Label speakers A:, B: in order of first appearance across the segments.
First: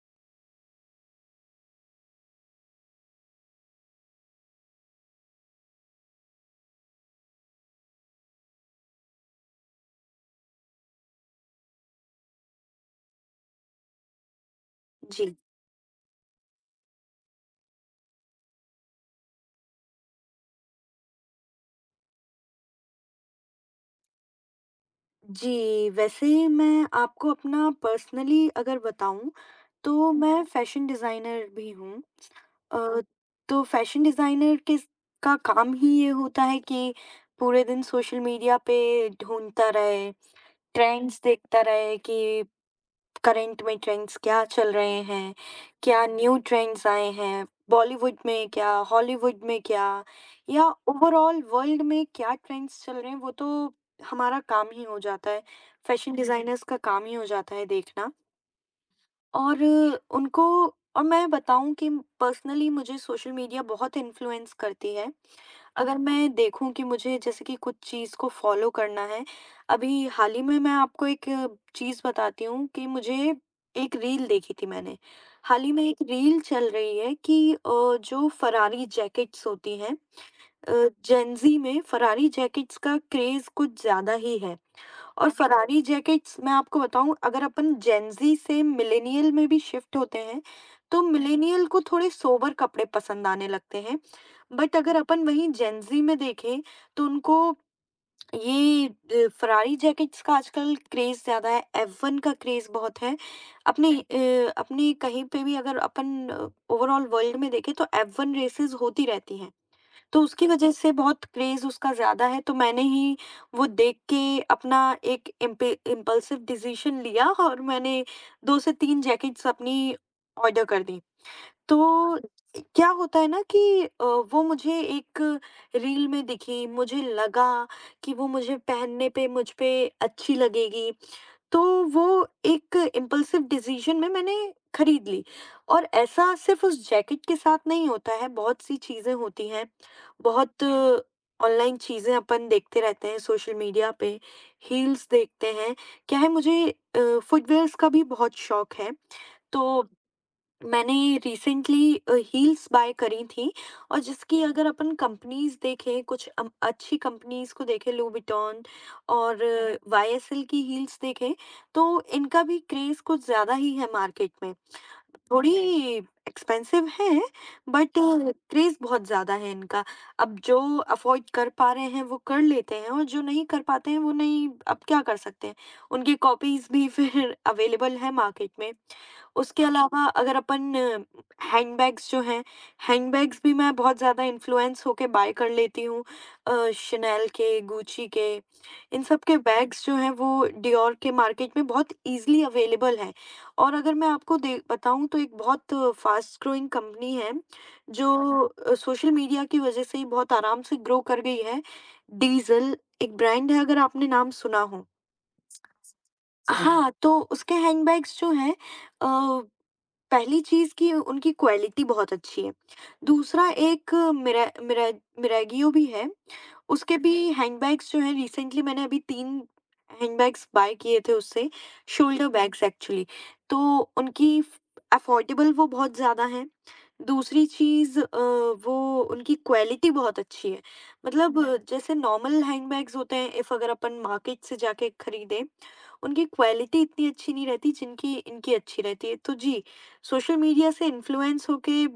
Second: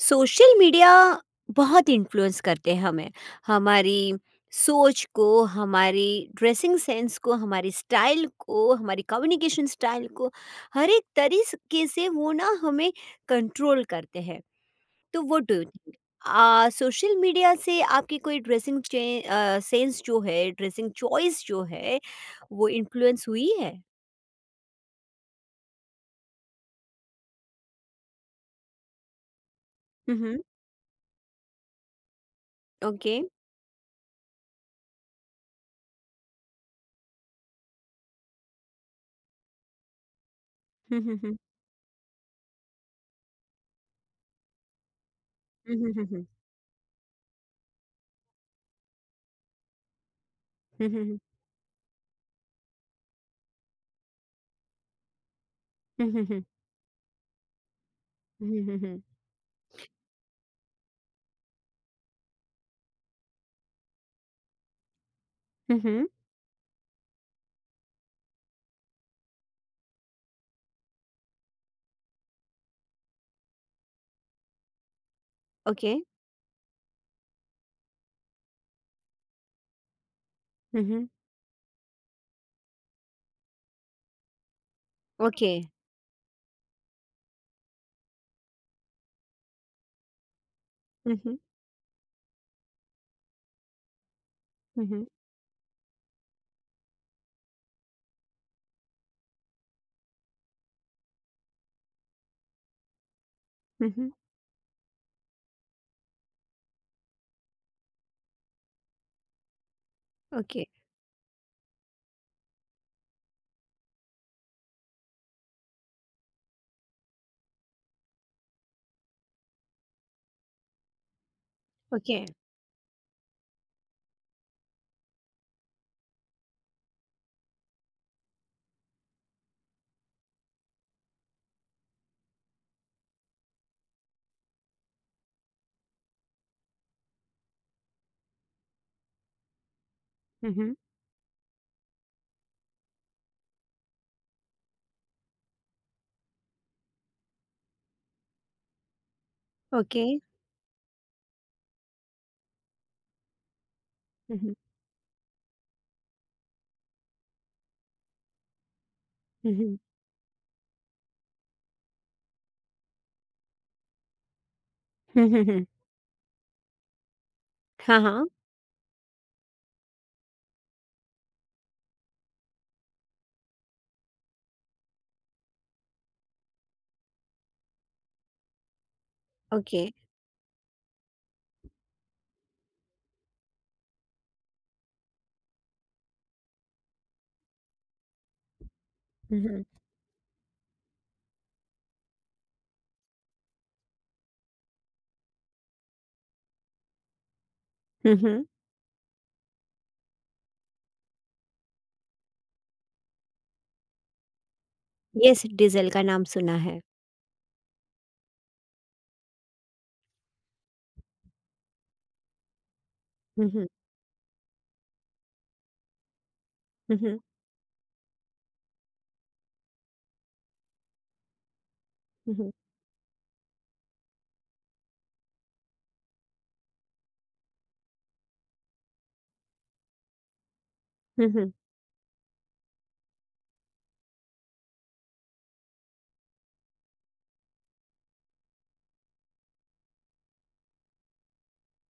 A: Social media बहुत influence करते हैं हमें, हमारी सोच को, हमारी ड्रेसिंग सेंस को, हमारी स्टाइल को, हमारी कम्युनिकेशन स्टाइल को। हर एक तरीके से वो ना हमें कंट्रोल करते हैं। तो
B: जी,
A: वो डू थिंक आ सोशल मीडिया से आपकी कोई ड्रेसिंग सेंस जो है, ड्रेसिंग चॉइस जो है, वो इन्फ्लुएंस हुई है?
B: जी, वैसे मैं आपको अपना पर्सनली अगर बताऊँ, तो
A: हम्म।
B: मैं फैशन डिज़ाइनर भी हूँ। अ,
A: ओके।
B: तो फैशन डिज़ाइनर किस का काम ही ये होता है कि पूरे दिन सोशल मीडिया पे ढूँढता रहे,
A: हम्म, हम्म,
B: ट्रेंड्स
A: हम्म,
B: देखता रहे कि करंट में ट्रेंड्स क्या चल रहे हैं, क्या
A: हम्म,
B: न्यू ट्रेंड्स आए हैं, बॉलीवुड में क्या, हॉलीवुड में क्या या
A: हम्म, हम्म, हम्म,
B: ओवरऑल वर्ल्ड में क्या ट्रेंड्स चल रहे हैं वो तो हमारा काम ही हो जाता है।
A: हम्म,
B: फैशन
A: हम्म, हम्म,
B: डिज़ाइनर्स का काम ही हो जाता है देखना
A: हम्म, हम्म,
B: और उनको और मैं बताऊँ कि पर्सनली मुझे सोशल मीडिया बहुत इन्फ्लुएंस करती है।
A: हम्म,
B: अगर मैं देखूँ कि मुझे जैसे कि कुछ चीज़ को फ़ॉलो करना है, अभी हाल ही में मैं आपको एक चीज़ बताती हूँ कि मुझे एक रील देखी थी मैंने। हाल ही में
A: ओके।
B: एक रील चल रही है कि जो फ़रारी जैकेट्स होती हैं, अ,
A: Mhm.
B: जेन ज़ी में फ़रारी जैकेट्स का क्रेज़ कुछ ज़्यादा ही है और
A: Okay.
B: फ़रारी जैकेट्स मैं आपको बताऊँ अगर अपन जेन ज़ी से मिलेनियल में भी शिफ़्ट होते हैं, तो
A: Mhm,
B: मिलेनियल को थोड़े सोबर कपड़े पसंद आने लगते हैं। बट अगर
A: mhm,
B: अपन वहीं जेनजी में देखें तो उनको ये फरारी जैकेट्स का आजकल क्रेज ज्यादा है, F1 का क्रेज बहुत है अपने,
A: mhm,
B: अपने कहीं पे भी अगर अपन ओवरऑल वर्ल्ड में देखें तो F1 रेसेस होती रहती हैं, तो उसकी
A: ओके,
B: वजह से बहुत क्रेज उसका ज्यादा है, तो मैंने ही वो देख के अपना एक इम्पल्सिव डिसीजन लिया और मैंने दो से तीन जैकेट्स अपनी ऑर्डर कर दी।
A: ओके।
B: तो क्या होता है ना कि वो मुझे एक रील में दिखी, मुझे लगा कि वो मुझे पहनने पे मुझ पे अच्छी लगेगी, तो वो एक इम्पल्सिव डिसीजन में मैंने खरीद ली और ऐसा सिर्फ़ उस जैकेट के साथ नहीं होता है, बहुत सी चीज़ें होती हैं,
A: हुँ,
B: बहुत
A: हुँ,
B: ऑनलाइन चीज़ें अपन देखते रहते हैं सोशल मीडिया पे, हील्स देखते हैं। क्या है मुझे फुटवियर्स का भी बहुत शौक है, तो
A: ओके।
B: मैंने रिसेंटली हील्स बाय करी थी और
A: हुँ,
B: जिसकी
A: हुँ,
B: अगर अपन कंपनीज देखें कुछ अच्छी कंपनीज को देखें लूबिटॉन और
A: हुँ, हुँ।
B: YSL की हील्स देखें तो इनका भी क्रेज कुछ ज़्यादा ही है मार्केट में।
A: हुँ, हुँ, हुँ।
B: थोड़ी एक्सपेंसिव है,
A: हाँ,
B: बट
A: हाँ,
B: क्रेज़ बहुत ज़्यादा है इनका। अब जो अफ़ोर्ड कर पा रहे हैं, वो कर लेते हैं और जो नहीं कर पाते हैं, वो नहीं, अब क्या कर सकते हैं? उनकी कॉपीज़ भी फिर अवेलेबल है मार्केट में। उसके
A: ओके।
B: अलावा अगर अपन हैंडबैग्स जो हैं, हैंडबैग्स भी मैं बहुत ज़्यादा इन्फ्लुएंस होके बाय कर लेती हूँ। शनेल के, गुची के, इन सब के
A: हुँ, हुँ,
B: बैग्स जो हैं, वो डियोर के मार्केट में बहुत ईज़िली अवेलेबल हैं। और अगर मैं आपको दे बताऊँ तो एक बहुत फ़ास्ट ग्रोइंग कंपनी है,
A: हुँ,
B: जो
A: हुँ।
B: सोशल मीडिया की वज़ह से ही बहुत आराम से ग्रो कर गई है। डीज़ल एक ब्रांड है अगर आपने नाम सुना हो।
A: यस, डीज़ल का नाम सुना है।
B: हाँ, तो उसके हैंडबैग्स जो हैं, अ, पहली चीज़ कि उनकी क्वालिटी बहुत अच्छी है।
A: हुँ,
B: दूसरा
A: हुँ,
B: एक मिरा मिरा मिरागियो भी है।
A: हुँ,
B: उसके भी
A: हुँ,
B: हैंडबैग्स जो हैं रिसेंटली मैंने अभी 3 हैंडबैग्स बाय किए थे उससे, शोल्डर
A: हुँ, हुँ,
B: बैग्स एक्चुअली। तो उनकी फ अफ़ोर्डेबल वो बहुत ज़्यादा हैं। दूसरी चीज़, वो उनकी क्वालिटी बहुत अच्छी है।
A: हुँ,
B: मतलब
A: हुँ।
B: हुँ। जैसे नॉर्मल हैंडबैग्स होते हैं, इफ़ अगर अपन मार्केट से जाके खरीदें, उनकी क्वालिटी इतनी अच्छी नहीं रहती जिनकी इनकी अच्छी रहती है। तो जी, सोशल मीडिया से इन्फ्लुएंस होके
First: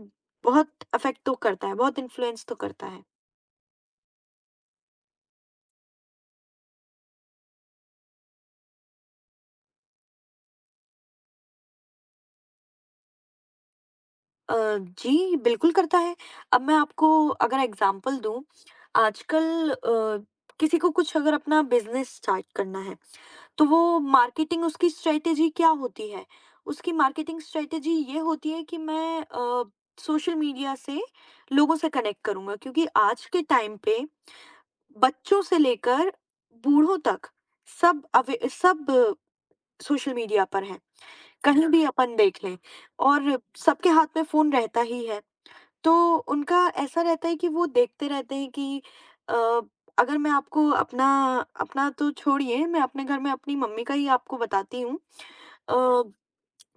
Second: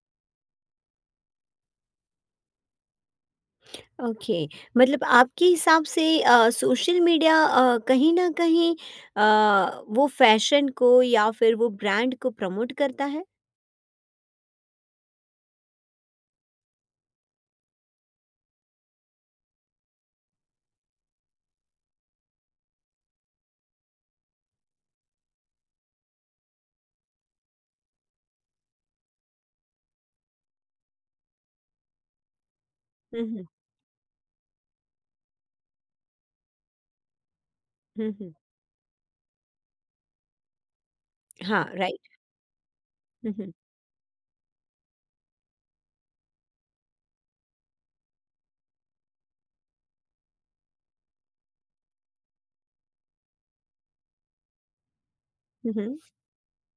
B: बहुत अफ़ेक्ट तो करता है, बहुत इन्फ्लुएंस तो करता है।
A: ओके। मतलब आपके हिसाब से सोशल मीडिया कहीं न कहीं वो फ़ैशन को या फिर वो ब्रांड को प्रमोट करता है?
B: अ, जी, बिल्कुल करता है। अब मैं आपको अगर एग्ज़ाम्पल दूँ, आजकल किसी को कुछ अगर अपना बिज़नेस स्टार्ट करना है, तो वो मार्केटिंग उसकी स्ट्रैटेजी क्या होती है? उसकी मार्केटिंग स्ट्रैटेजी ये होती है कि मैं सोशल मीडिया से लोगों से कनेक्ट करूँगा क्योंकि
A: हुँ,
B: आज के
A: हुँ,
B: टाइम पे बच्चों से लेकर बूढ़ों तक
A: हुँ, हुँ।
B: सब सोशल मीडिया पर हैं।
A: हाँ,
B: कहीं भी अपन
A: राइट।
B: देख लें
A: हुँ,
B: और
A: हुँ,
B: सबके हाथ में फ़ोन रहता ही है। तो उनका ऐसा रहता है कि वो देखते रहते हैं कि अ, अगर मैं आपको अपना अपना तो छोड़िए, मैं अपने घर में अपनी मम्मी का ही आपको बताती हूँ,
A: हुँ, हुँ,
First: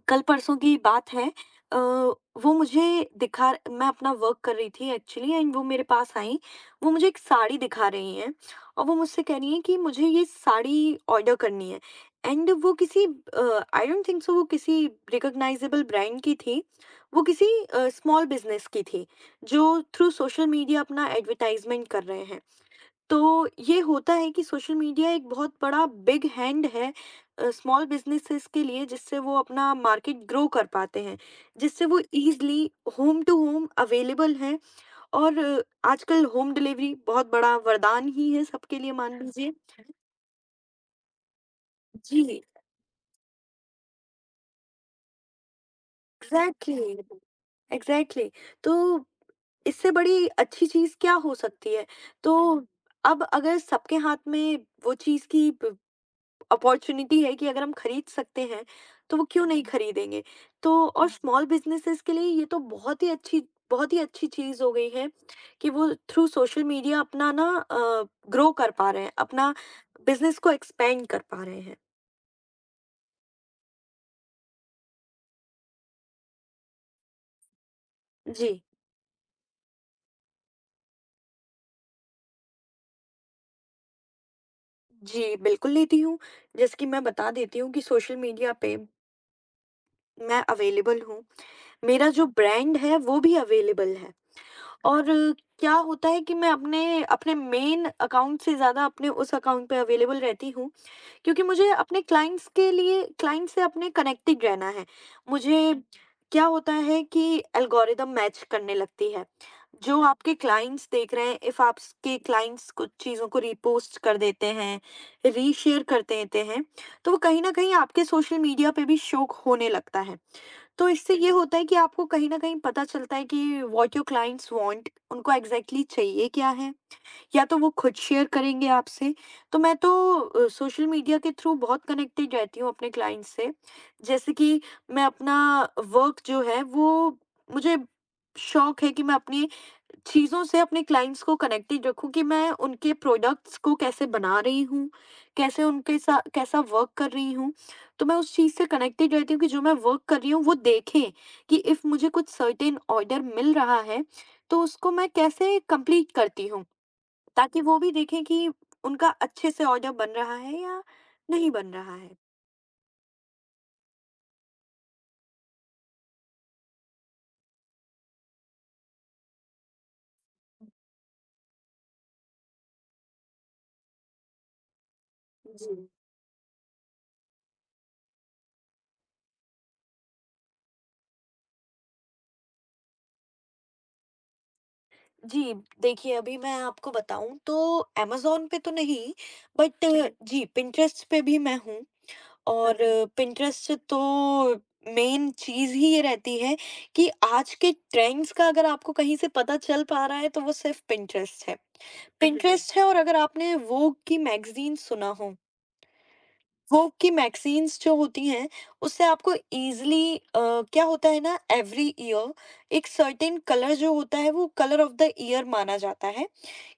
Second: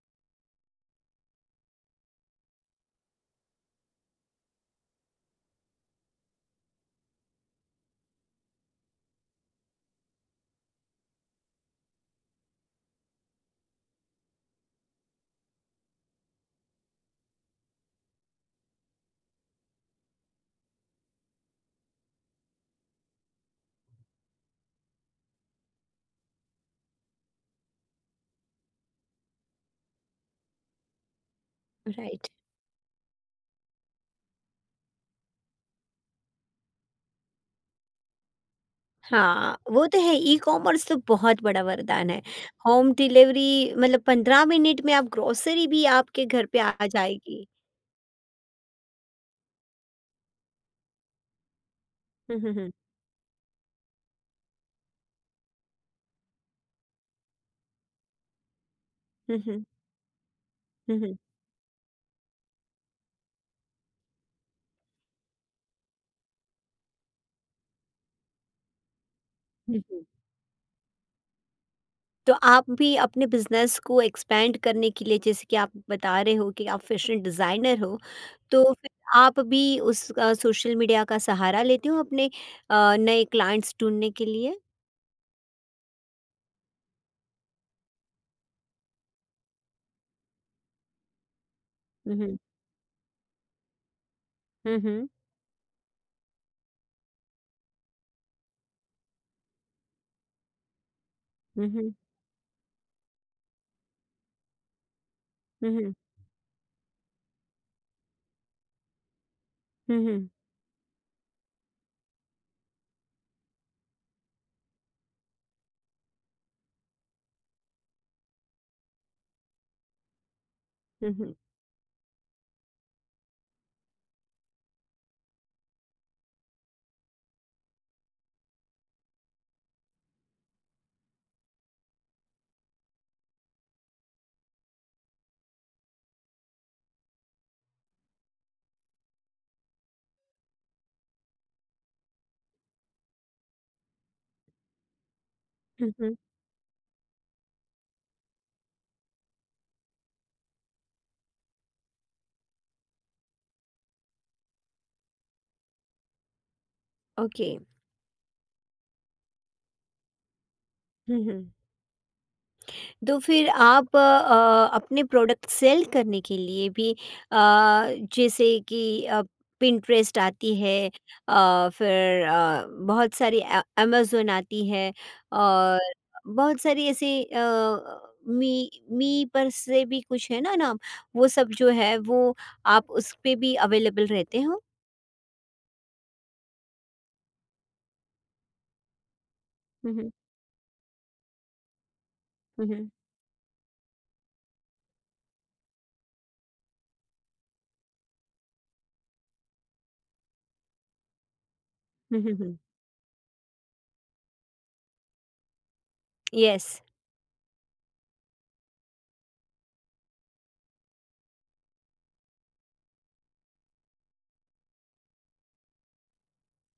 B: कल परसों की बात है, वो मुझे दिखा, मैं अपना वर्क कर रही थी एक्चुअली एंड वो मेरे पास आई, वो मुझे एक साड़ी दिखा रही हैं और वो मुझसे कह रही हैं कि मुझे ये साड़ी ऑर्डर करनी है एंड वो किसी, आई डोंट थिंक सो वो किसी रिकॉग्नाइजेबल ब्रांड की थी, वो किसी स्मॉल बिजनेस की थी जो थ्रू सोशल मीडिया अपना एडवर्टाइजमेंट कर रहे हैं। तो ये होता है कि सोशल मीडिया एक बहुत बड़ा बिग हैंड है स्मॉल बिजनेसेस के लिए, जिससे वो अपना मार्केट ग्रो कर पाते हैं, जिससे वो
A: right.
B: Easily home to home available है और आजकल होम डिलीवरी बहुत बड़ा वरदान ही है सबके लिए मान
A: हाँ,
B: लीजिए।
A: वो तो है, ई-कॉमर्स तो बहुत बड़ा वरदान है।
B: जी,
A: होम डिलीवरी मतलब 15 मिनट में आप ग्रोसरी भी आपके घर पे आ
B: एग्जैक्टली,
A: जाएगी।
B: एग्जैक्टली। तो इससे बड़ी अच्छी चीज क्या हो सकती है? तो
A: हुँ, हुँ, हुँ।
B: अब अगर सबके हाथ में वो चीज की अपॉर्चुनिटी है कि अगर हम खरीद सकते हैं, तो वो
A: हुँ,
B: क्यों
A: हुँ।
B: नहीं हुँ। खरीदेंगे? तो
A: हुँ,
B: और हुँ।
A: हुँ।
B: स्मॉल बिज़नेसेज़ के लिए ये तो बहुत ही अच्छी चीज़ हो गई है कि वो थ्रू सोशल मीडिया अपना ना अ, ग्रो कर पा रहे हैं, अपना
A: हुँ, हुँ।
B: बिज़नेस को एक्सपेंड कर पा रहे हैं।
A: तो आप भी अपने बिज़नेस को एक्सपेंड करने के लिए, जैसे कि आप बता रहे हो कि आप फैशन डिज़ाइनर हो,
B: जी।
A: तो फिर आप भी उसका सोशल मीडिया का सहारा लेते हो अपने नए क्लाइंट्स ढूँढने के लिए?
B: जी, बिल्कुल लेती हूँ। जैसे कि मैं बता देती हूँ कि सोशल मीडिया पे मैं अवेलेबल हूँ। मेरा
A: हुँ,
B: जो
A: हुँ।
B: ब्रांड है, वो भी अवेलेबल है।
A: हुँ,
B: और
A: हुँ।
B: क्या होता है कि मैं अपने अपने मेन अकाउंट से ज़्यादा अपने उस अकाउंट पे अवेलेबल रहती हूँ क्योंकि
A: हुँ,
B: मुझे
A: हुँ।
B: अपने क्लाइंट्स के लिए क्लाइंट से अपने कनेक्टेड रहना है।
A: हुँ,
B: मुझे
A: हुँ।
B: क्या होता है कि एल्गोरिदम मैच करने लगती है।
A: हुँ,
B: जो
A: हुँ।
B: आपके क्लाइंट्स देख रहे हैं, इफ़ आपके क्लाइंट्स कुछ चीज़ों को रीपोस्ट कर देते हैं, रीशेयर कर देते हैं, तो वो कहीं न कहीं आपके सोशल मीडिया पे भी शो होने लगता है। तो
A: हुँ,
B: इससे ये
A: हुँ।
B: होता है कि आपको कहीं न कहीं पता चलता है कि व्हाट योर क्लाइंट्स वांट, उनको एग्ज़ैक्टली चाहिए क्या है, या तो वो खुद शेयर करेंगे आपसे। तो मैं तो सोशल मीडिया के थ्रू बहुत कनेक्टेड रहती हूँ अपने क्लाइंट्स से। जैसे कि मैं अपना वर्क जो है, वो, मुझे शौक है कि मैं अपनी चीज़ों से अपने क्लाइंट्स को कनेक्टेड रखूँ कि मैं उनके प्रोडक्ट्स को कैसे बना रही हूँ, कैसे
A: हुँ,
B: उनके
A: हुँ।
B: सा कैसा वर्क कर रही हूँ। तो मैं उस चीज़ से कनेक्टेड रहती हूँ कि जो मैं वर्क कर रही हूँ वो देखें कि इफ़ मुझे कुछ सर्टेन ऑर्डर मिल रहा है, तो उसको मैं कैसे कंप्लीट करती हूँ,
A: ओके।
B: ताकि वो भी देखें कि उनका अच्छे से ऑर्डर बन रहा है या
A: हुँ, हुँ।
B: नहीं बन रहा है।
A: तो फिर आप अपने प्रोडक्ट सेल करने के लिए भी, अ, जैसे कि पिंटरेस्ट आती है, फिर बहुत सारी अमेज़न आती है,
B: जी।
A: और बहुत सारी ऐसी, मी मी पर से भी कुछ है ना नाम, वो सब जो है, वो आप उस पे भी अवेलेबल रहते हो?
B: जी, देखिए अभी मैं आपको बताऊँ तो अमेज़न पे तो नहीं, बट
A: हम्म,
B: जी, पिंटरेस्ट पे भी मैं हूँ। और
A: हम्म,
B: पिंटरेस्ट तो मेन चीज़ ही ये रहती है कि आज के ट्रेंड्स का अगर आपको कहीं से पता चल पा रहा है तो वो सिर्फ पिंटरेस्ट है। बिल्कुल।
A: हम्म,
B: पिंटरेस्ट है और अगर आपने वोग की मैगज़ीन सुना हो,
A: यस।
B: वोग की मैगज़ीन्स जो होती हैं उससे आपको ईज़िली, क्या होता है ना, एवरी ईयर एक सर्टेन कलर जो होता है वो कलर ऑफ़ द ईयर माना जाता है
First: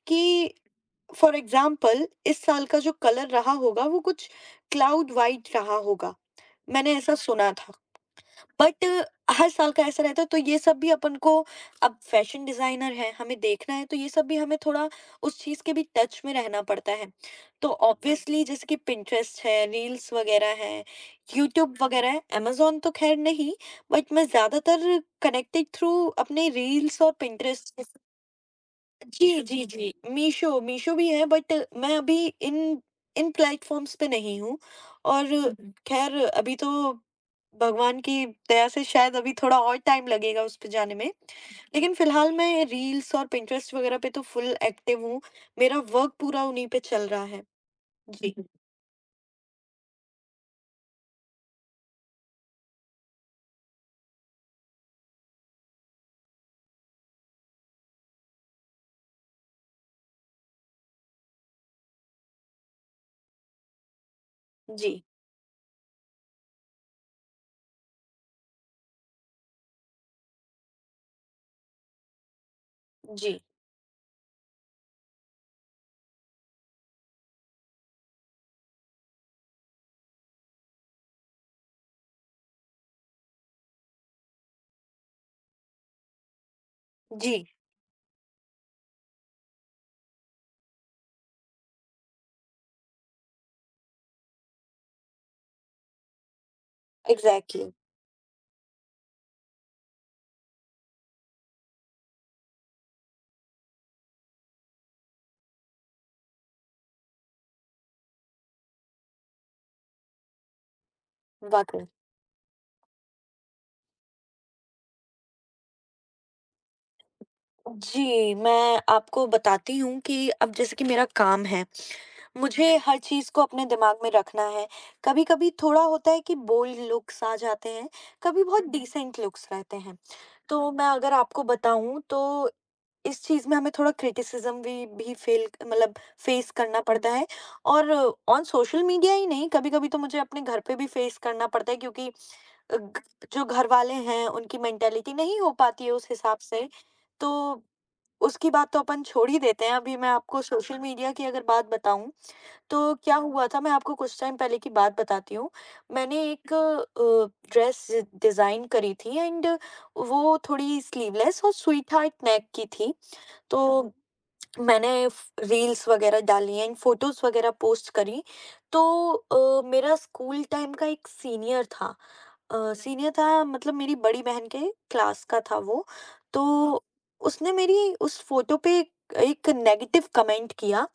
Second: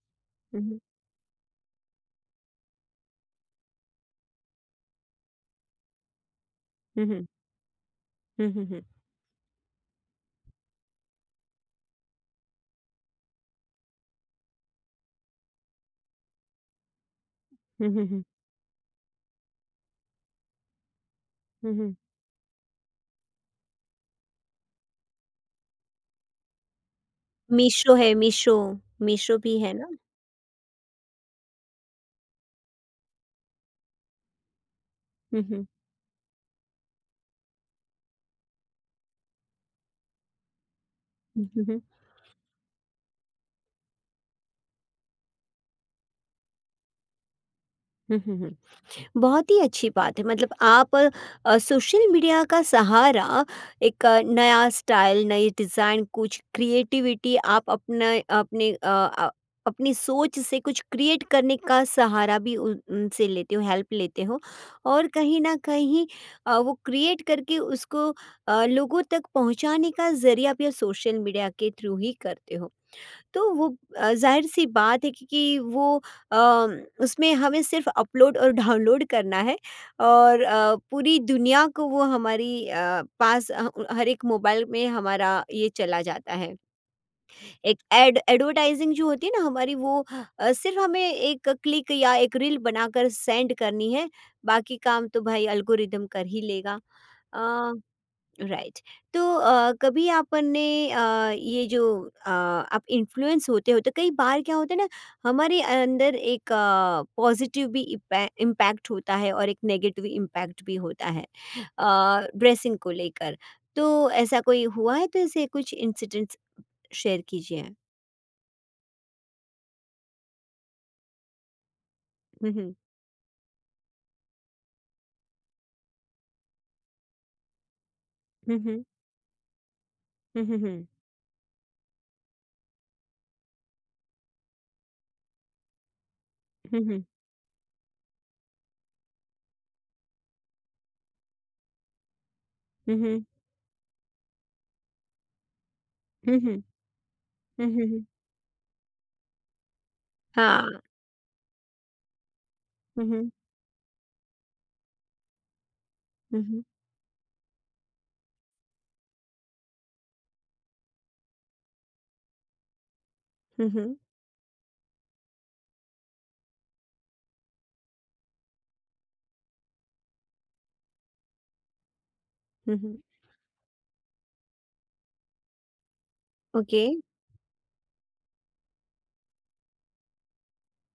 B: कि,
A: हम्म, हम्म,
B: फॉर एग्ज़ाम्पल, इस साल का जो कलर रहा होगा वो कुछ क्लाउड व्हाइट रहा होगा। मैंने ऐसा
A: yes,
B: सुना था।
A: हम्म, हम्म, हम्म,
B: बट हर साल का ऐसा रहता है, तो ये सब भी अपन को, अब फैशन डिज़ाइनर हैं, हमें देखना है तो ये सब भी हमें थोड़ा उस चीज़ के भी टच में रहना पड़ता है। तो
A: हम्म, हम्म, हम्म, हम्म,
B: ऑब्वियसली जैसे कि पिंटरेस्ट है, रील्स वगैरह हैं,
A: हम्म,
B: यूट्यूब
A: हम्म।
B: वगैरह है, अमेज़न तो ख़ैर नहीं, बट मैं ज़्यादातर कनेक्टेड थ्रू अपने रील्स और पिंटरेस्ट।
A: मीशो है, मीशो।
B: जी,
A: मीशो भी
B: जी,
A: है ना?
B: जी। मीशो, मीशो भी है बट मैं अभी इन इन प्लेटफ़ॉर्म्स पे नहीं हूँ और
A: हुँ, हुँ।
B: ख़ैर अभी तो भगवान की दया से शायद अभी थोड़ा और टाइम लगेगा उस पे जाने में।
A: हुँ, हुँ, हुँ।
B: लेकिन फ़िलहाल मैं रील्स और पिंटरेस्ट वग़ैरह पे तो फ़ुल एक्टिव हूँ। मेरा वर्क पूरा उन्हीं पे चल रहा है।
A: हुँ,
B: जी,
A: हुँ,
B: हुँ।
A: हुँ। बहुत ही अच्छी बात है, मतलब आप सोशल मीडिया का सहारा, एक नया स्टाइल, नई डिज़ाइन, कुछ क्रिएटिविटी आप अपना अपने अपनी सोच से कुछ क्रिएट करने का सहारा भी उन उनसे लेते हो, हेल्प लेते हो।
B: जी,
A: और कहीं न कहीं वो क्रिएट करके उसको लोगों तक पहुँचाने का ज़रिया आप ये सोशल मीडिया के थ्रू ही करते हो।
B: जी,
A: तो वो ज़ाहिर-सी बात है, क्योंकि वो अ, उसमें हमें सिर्फ़ अपलोड और डाउनलोड करना है, और पूरी दुनिया को वो हमारी पास ह हर एक मोबाइल में हमारा ये चला जाता है।
B: जी,
A: एक एड एडवर्टाइज़िंग जो होती है ना हमारी, वो सिर्फ़ हमें एक क्लिक या एक रील बनाकर सेंड करनी है, बाकी काम तो भाई एल्गोरिदम कर ही लेगा।
B: Exactly,
A: uh right. तो कभी आपने ये जो आप इन्फ्लुएंस होते हो, तो कई बार क्या होता है ना, हमारे अंदर एक पॉजिटिव भी इम्पैक्ट होता है और एक नेगेटिव इम्पैक्ट भी होता है
B: वाक़ई।
A: ड्रेसिंग को लेकर। तो ऐसा कोई हुआ है? तो ऐसे कुछ इंसिडेंट्स शेयर कीजिए।
B: जी, मैं आपको बताती हूँ कि अब जैसे कि मेरा काम है,
A: हम्म, हम्म,
B: मुझे हर चीज़ को अपने दिमाग में रखना है। कभी-कभी थोड़ा होता है कि बोल्ड लुक्स आ जाते हैं, कभी बहुत
A: हम्म,
B: डिसेंट लुक्स रहते हैं।
A: हम्म,
B: तो
A: हम्म,
B: मैं अगर आपको बताऊँ तो इस चीज़ में हमें थोड़ा क्रिटिसिज़्म भी फ़ेल मतलब फ़ेस करना
A: हम्म,
B: पड़ता है और ऑन सोशल मीडिया ही नहीं, कभी-कभी तो मुझे अपने घर पे भी फ़ेस करना पड़ता है क्योंकि अ, ग
A: हम्म, हम्म,
B: जो घरवाले हैं, उनकी मेंटालिटी नहीं हो पाती है उस हिसाब
A: हम्म, हम्म,
B: से। तो
A: हम्म, हम्म,
B: उसकी बात तो अपन छोड़ ही देते हैं। अभी मैं आपको
A: हाँ।
B: सोशल मीडिया की अगर बात बताऊँ, तो
A: हम्म,
B: क्या
A: हम्म,
B: हुआ था, मैं आपको कुछ टाइम पहले की बात बताती हूँ। मैंने एक
A: हम्म,
B: ड्रेस डिज़ाइन करी थी एंड वो थोड़ी स्लीवलेस और स्वीट हार्ट नेक की थी। तो
A: हम्म,
B: मैंने फ रील्स वगैरह डाली एंड फ़ोटोज़ वगैरह पोस्ट करी। तो मेरा स्कूल टाइम का एक सीनियर था,
A: हम्म,
B: सीनियर था मतलब मेरी बड़ी बहन के क्लास का था वो, हाँ। तो
A: ओके।
B: उसने मेरी उस फ़ोटो पे एक नेगेटिव कमेंट किया,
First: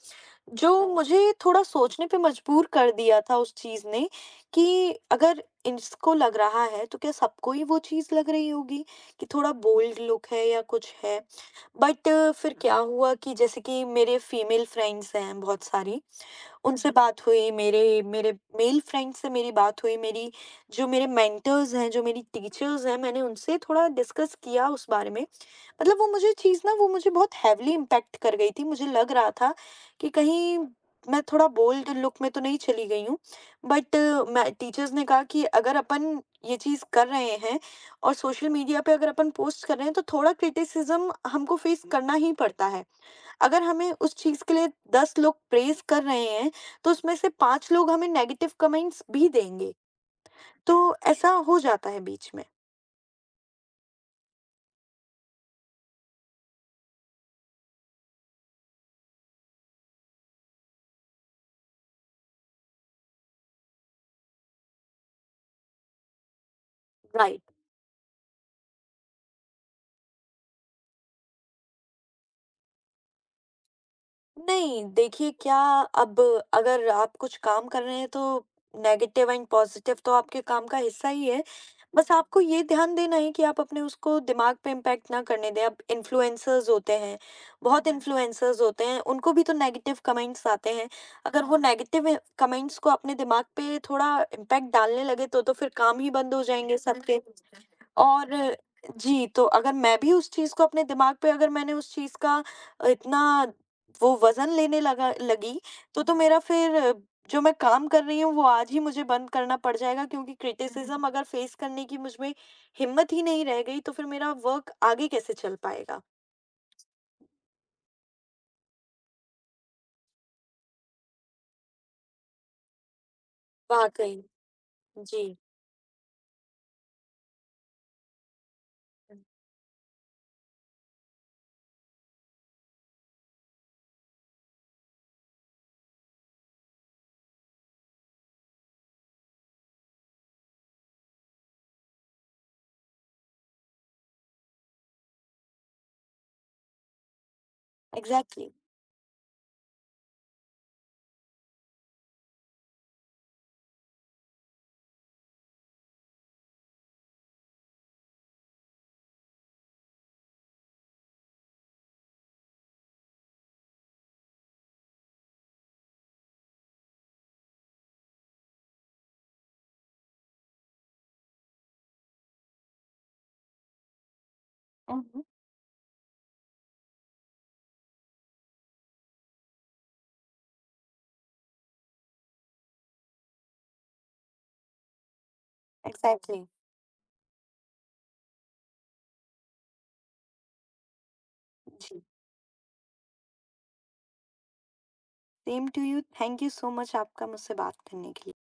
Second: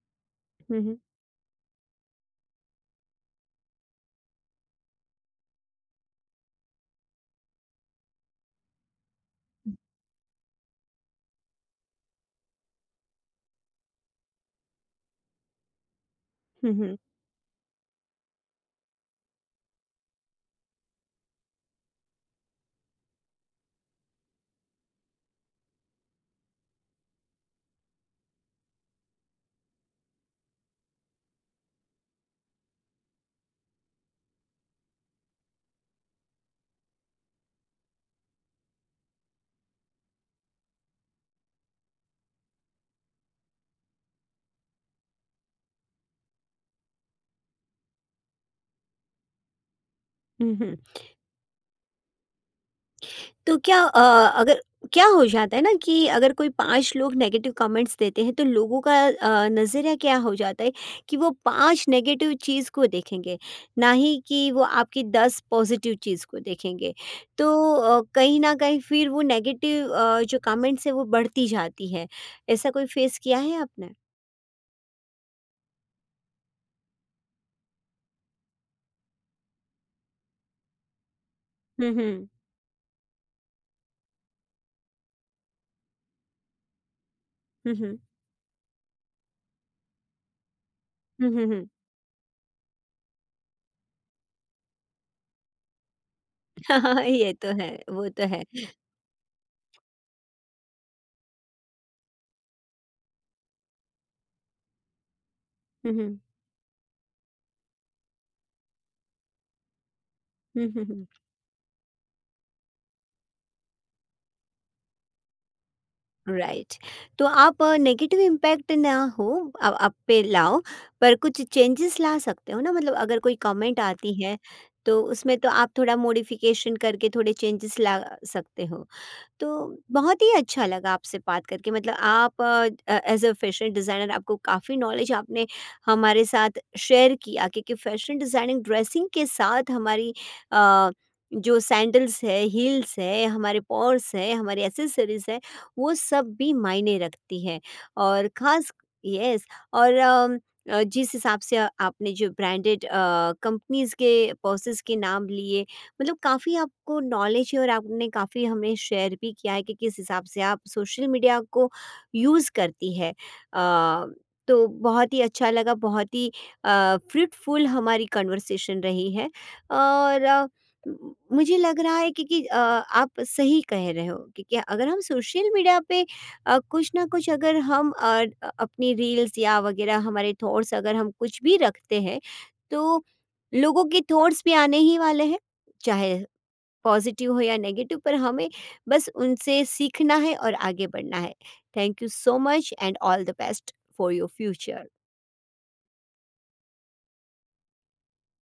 B: जो
A: हम्म, हम्म,
B: अरे! मुझे थोड़ा सोचने पे मजबूर कर दिया था उस चीज़ ने कि अगर इसको लग रहा है, तो क्या सबको ही वो चीज़ लग रही होगी कि थोड़ा बोल्ड लुक है या कुछ है? बट फिर हाँ। क्या हुआ कि जैसे कि मेरे फीमेल फ्रेंड्स हैं बहुत सारी, उनसे
A: हम्म,
B: बात हुई, मेरे मेरे मेल फ्रेंड से मेरी बात हुई, मेरी जो मेरे मेंटर्स हैं, जो मेरी टीचर्स हैं, मैंने उनसे थोड़ा डिस्कस किया उस बारे में। मतलब वो मुझे चीज़ ना वो मुझे बहुत हेवीली इम्पैक्ट कर गई थी, मुझे लग रहा था कि कहीं मैं थोड़ा बोल्ड लुक में तो नहीं चली गई हूँ, बट मैं टीचर्स ने कहा कि अगर अपन ये चीज़ कर रहे हैं और सोशल मीडिया पे अगर अपन पोस्ट कर रहे हैं, तो थोड़ा क्रिटिसिज़्म हमको फेस करना ही पड़ता है। अगर हमें उस चीज़ के लिए 10 लोग प्रेज़ कर रहे हैं, तो उसमें से 5 लोग हमें नेगेटिव कमेंट्स भी देंगे,
A: हम्म।
B: तो ऐसा हो जाता है बीच में।
A: तो क्या, अगर क्या हो जाता है ना कि अगर कोई 5 लोग नेगेटिव कमेंट्स देते हैं, तो लोगों का नज़रिया क्या हो जाता है? कि वो 5 नेगेटिव चीज़ को देखेंगे, ना ही कि वो आपकी 10 पॉजिटिव चीज़ को देखेंगे।
B: राइट।
A: तो कहीं न कहीं फिर वो नेगेटिव जो कमेंट्स है वो बढ़ती जाती है। ऐसा कोई फेस किया है आपने?
B: नहीं, देखिए क्या, अब अगर आप कुछ काम कर रहे हैं तो नेगेटिव एंड पॉजिटिव तो आपके काम का हिस्सा ही है।
A: हुँ,
B: बस
A: हुँ।
B: आपको ये ध्यान देना है कि आप अपने उसको दिमाग पे इम्पैक्ट ना करने दें। अब इन्फ्लुएंसर्स होते हैं,
A: हुँ,
B: बहुत हुँ।
A: हुँ।
B: इन्फ्लुएंसर्स होते हैं, उनको भी तो नेगेटिव कमेंट्स आते हैं।
A: हुँ,
B: अगर
A: हुँ,
B: वो हाँ।
A: हुँ।
B: नेगेटिव कमेंट्स को अपने दिमाग पे थोड़ा इम्पैक्ट डालने लगे तो फिर काम ही बंद हो जाएँगे सबके।
A: ये तो है, वो तो
B: और
A: है।
B: जी, तो अगर मैं भी उस चीज़ को अपने दिमाग पे अगर मैंने उस चीज़ का इतना वो वज़न लेने लगा लगी,
A: हुँ,
B: तो
A: हुँ।
B: मेरा फिर जो मैं काम कर रही हूँ वो आज ही मुझे बंद करना पड़ जाएगा क्योंकि हुँ।
A: हुँ, हुँ, हुँ।
B: क्रिटिसिज़्म अगर फ़ेस करने की मुझमें हिम्मत ही नहीं रह गई तो फिर मेरा वर्क आगे कैसे चल पाएगा?
A: राइट। तो आप नेगेटिव इम्पैक्ट ना हो, आप पे लाओ, पर कुछ चेंजेस ला सकते हो ना, मतलब अगर कोई कमेंट आती
B: वाक़ई।
A: है तो
B: जी।
A: उसमें तो आप थोड़ा मॉडिफिकेशन करके थोड़े चेंजेस ला सकते हो।
B: हुँ।
A: तो बहुत ही अच्छा लगा आपसे बात करके। मतलब आप एज अ फैशन डिज़ाइनर, आपको काफ़ी नॉलेज, आपने हमारे साथ शेयर किया, क्योंकि फैशन डिज़ाइनिंग ड्रेसिंग के साथ हमारी अ, जो सैंडल्स है, हील्स है, हमारे पॉर्स है, हमारी एसेसरीज है, वो सब भी मायने रखती है। और
B: एग्ज़ैक्टली।
A: ख़ास, यस, और जिस हिसाब से आपने जो ब्रांडेड कंपनीज के, पर्सेस के नाम लिए, मतलब काफ़ी आपको नॉलेज है, और आपने काफ़ी हमें शेयर भी किया है कि किस हिसाब से आप सोशल मीडिया को यूज़ करती है। तो बहुत ही अच्छा लगा, बहुत ही फ्रूटफुल हमारी कन्वर्सेशन रही है। और मुझे लग रहा है कि आप सही कह रहे हो, क्योंकि अगर हम
B: हुँ, हुँ।
A: सोशल मीडिया पे कुछ ना कुछ, अगर हम अपनी रील्स या वगैरह, हमारे थॉट्स अगर हम कुछ भी रखते हैं, तो लोगों के थॉट्स भी आने ही वाले हैं, चाहे
B: एग्ज़ैक्टली।
A: पॉजिटिव हो या नेगेटिव, पर हमें बस उनसे सीखना है और आगे बढ़ना है। थैंक
B: जी।
A: You so much and all the best for your future.
B: Same to you. Thank you so much आपका मुझसे बात करने के लिए।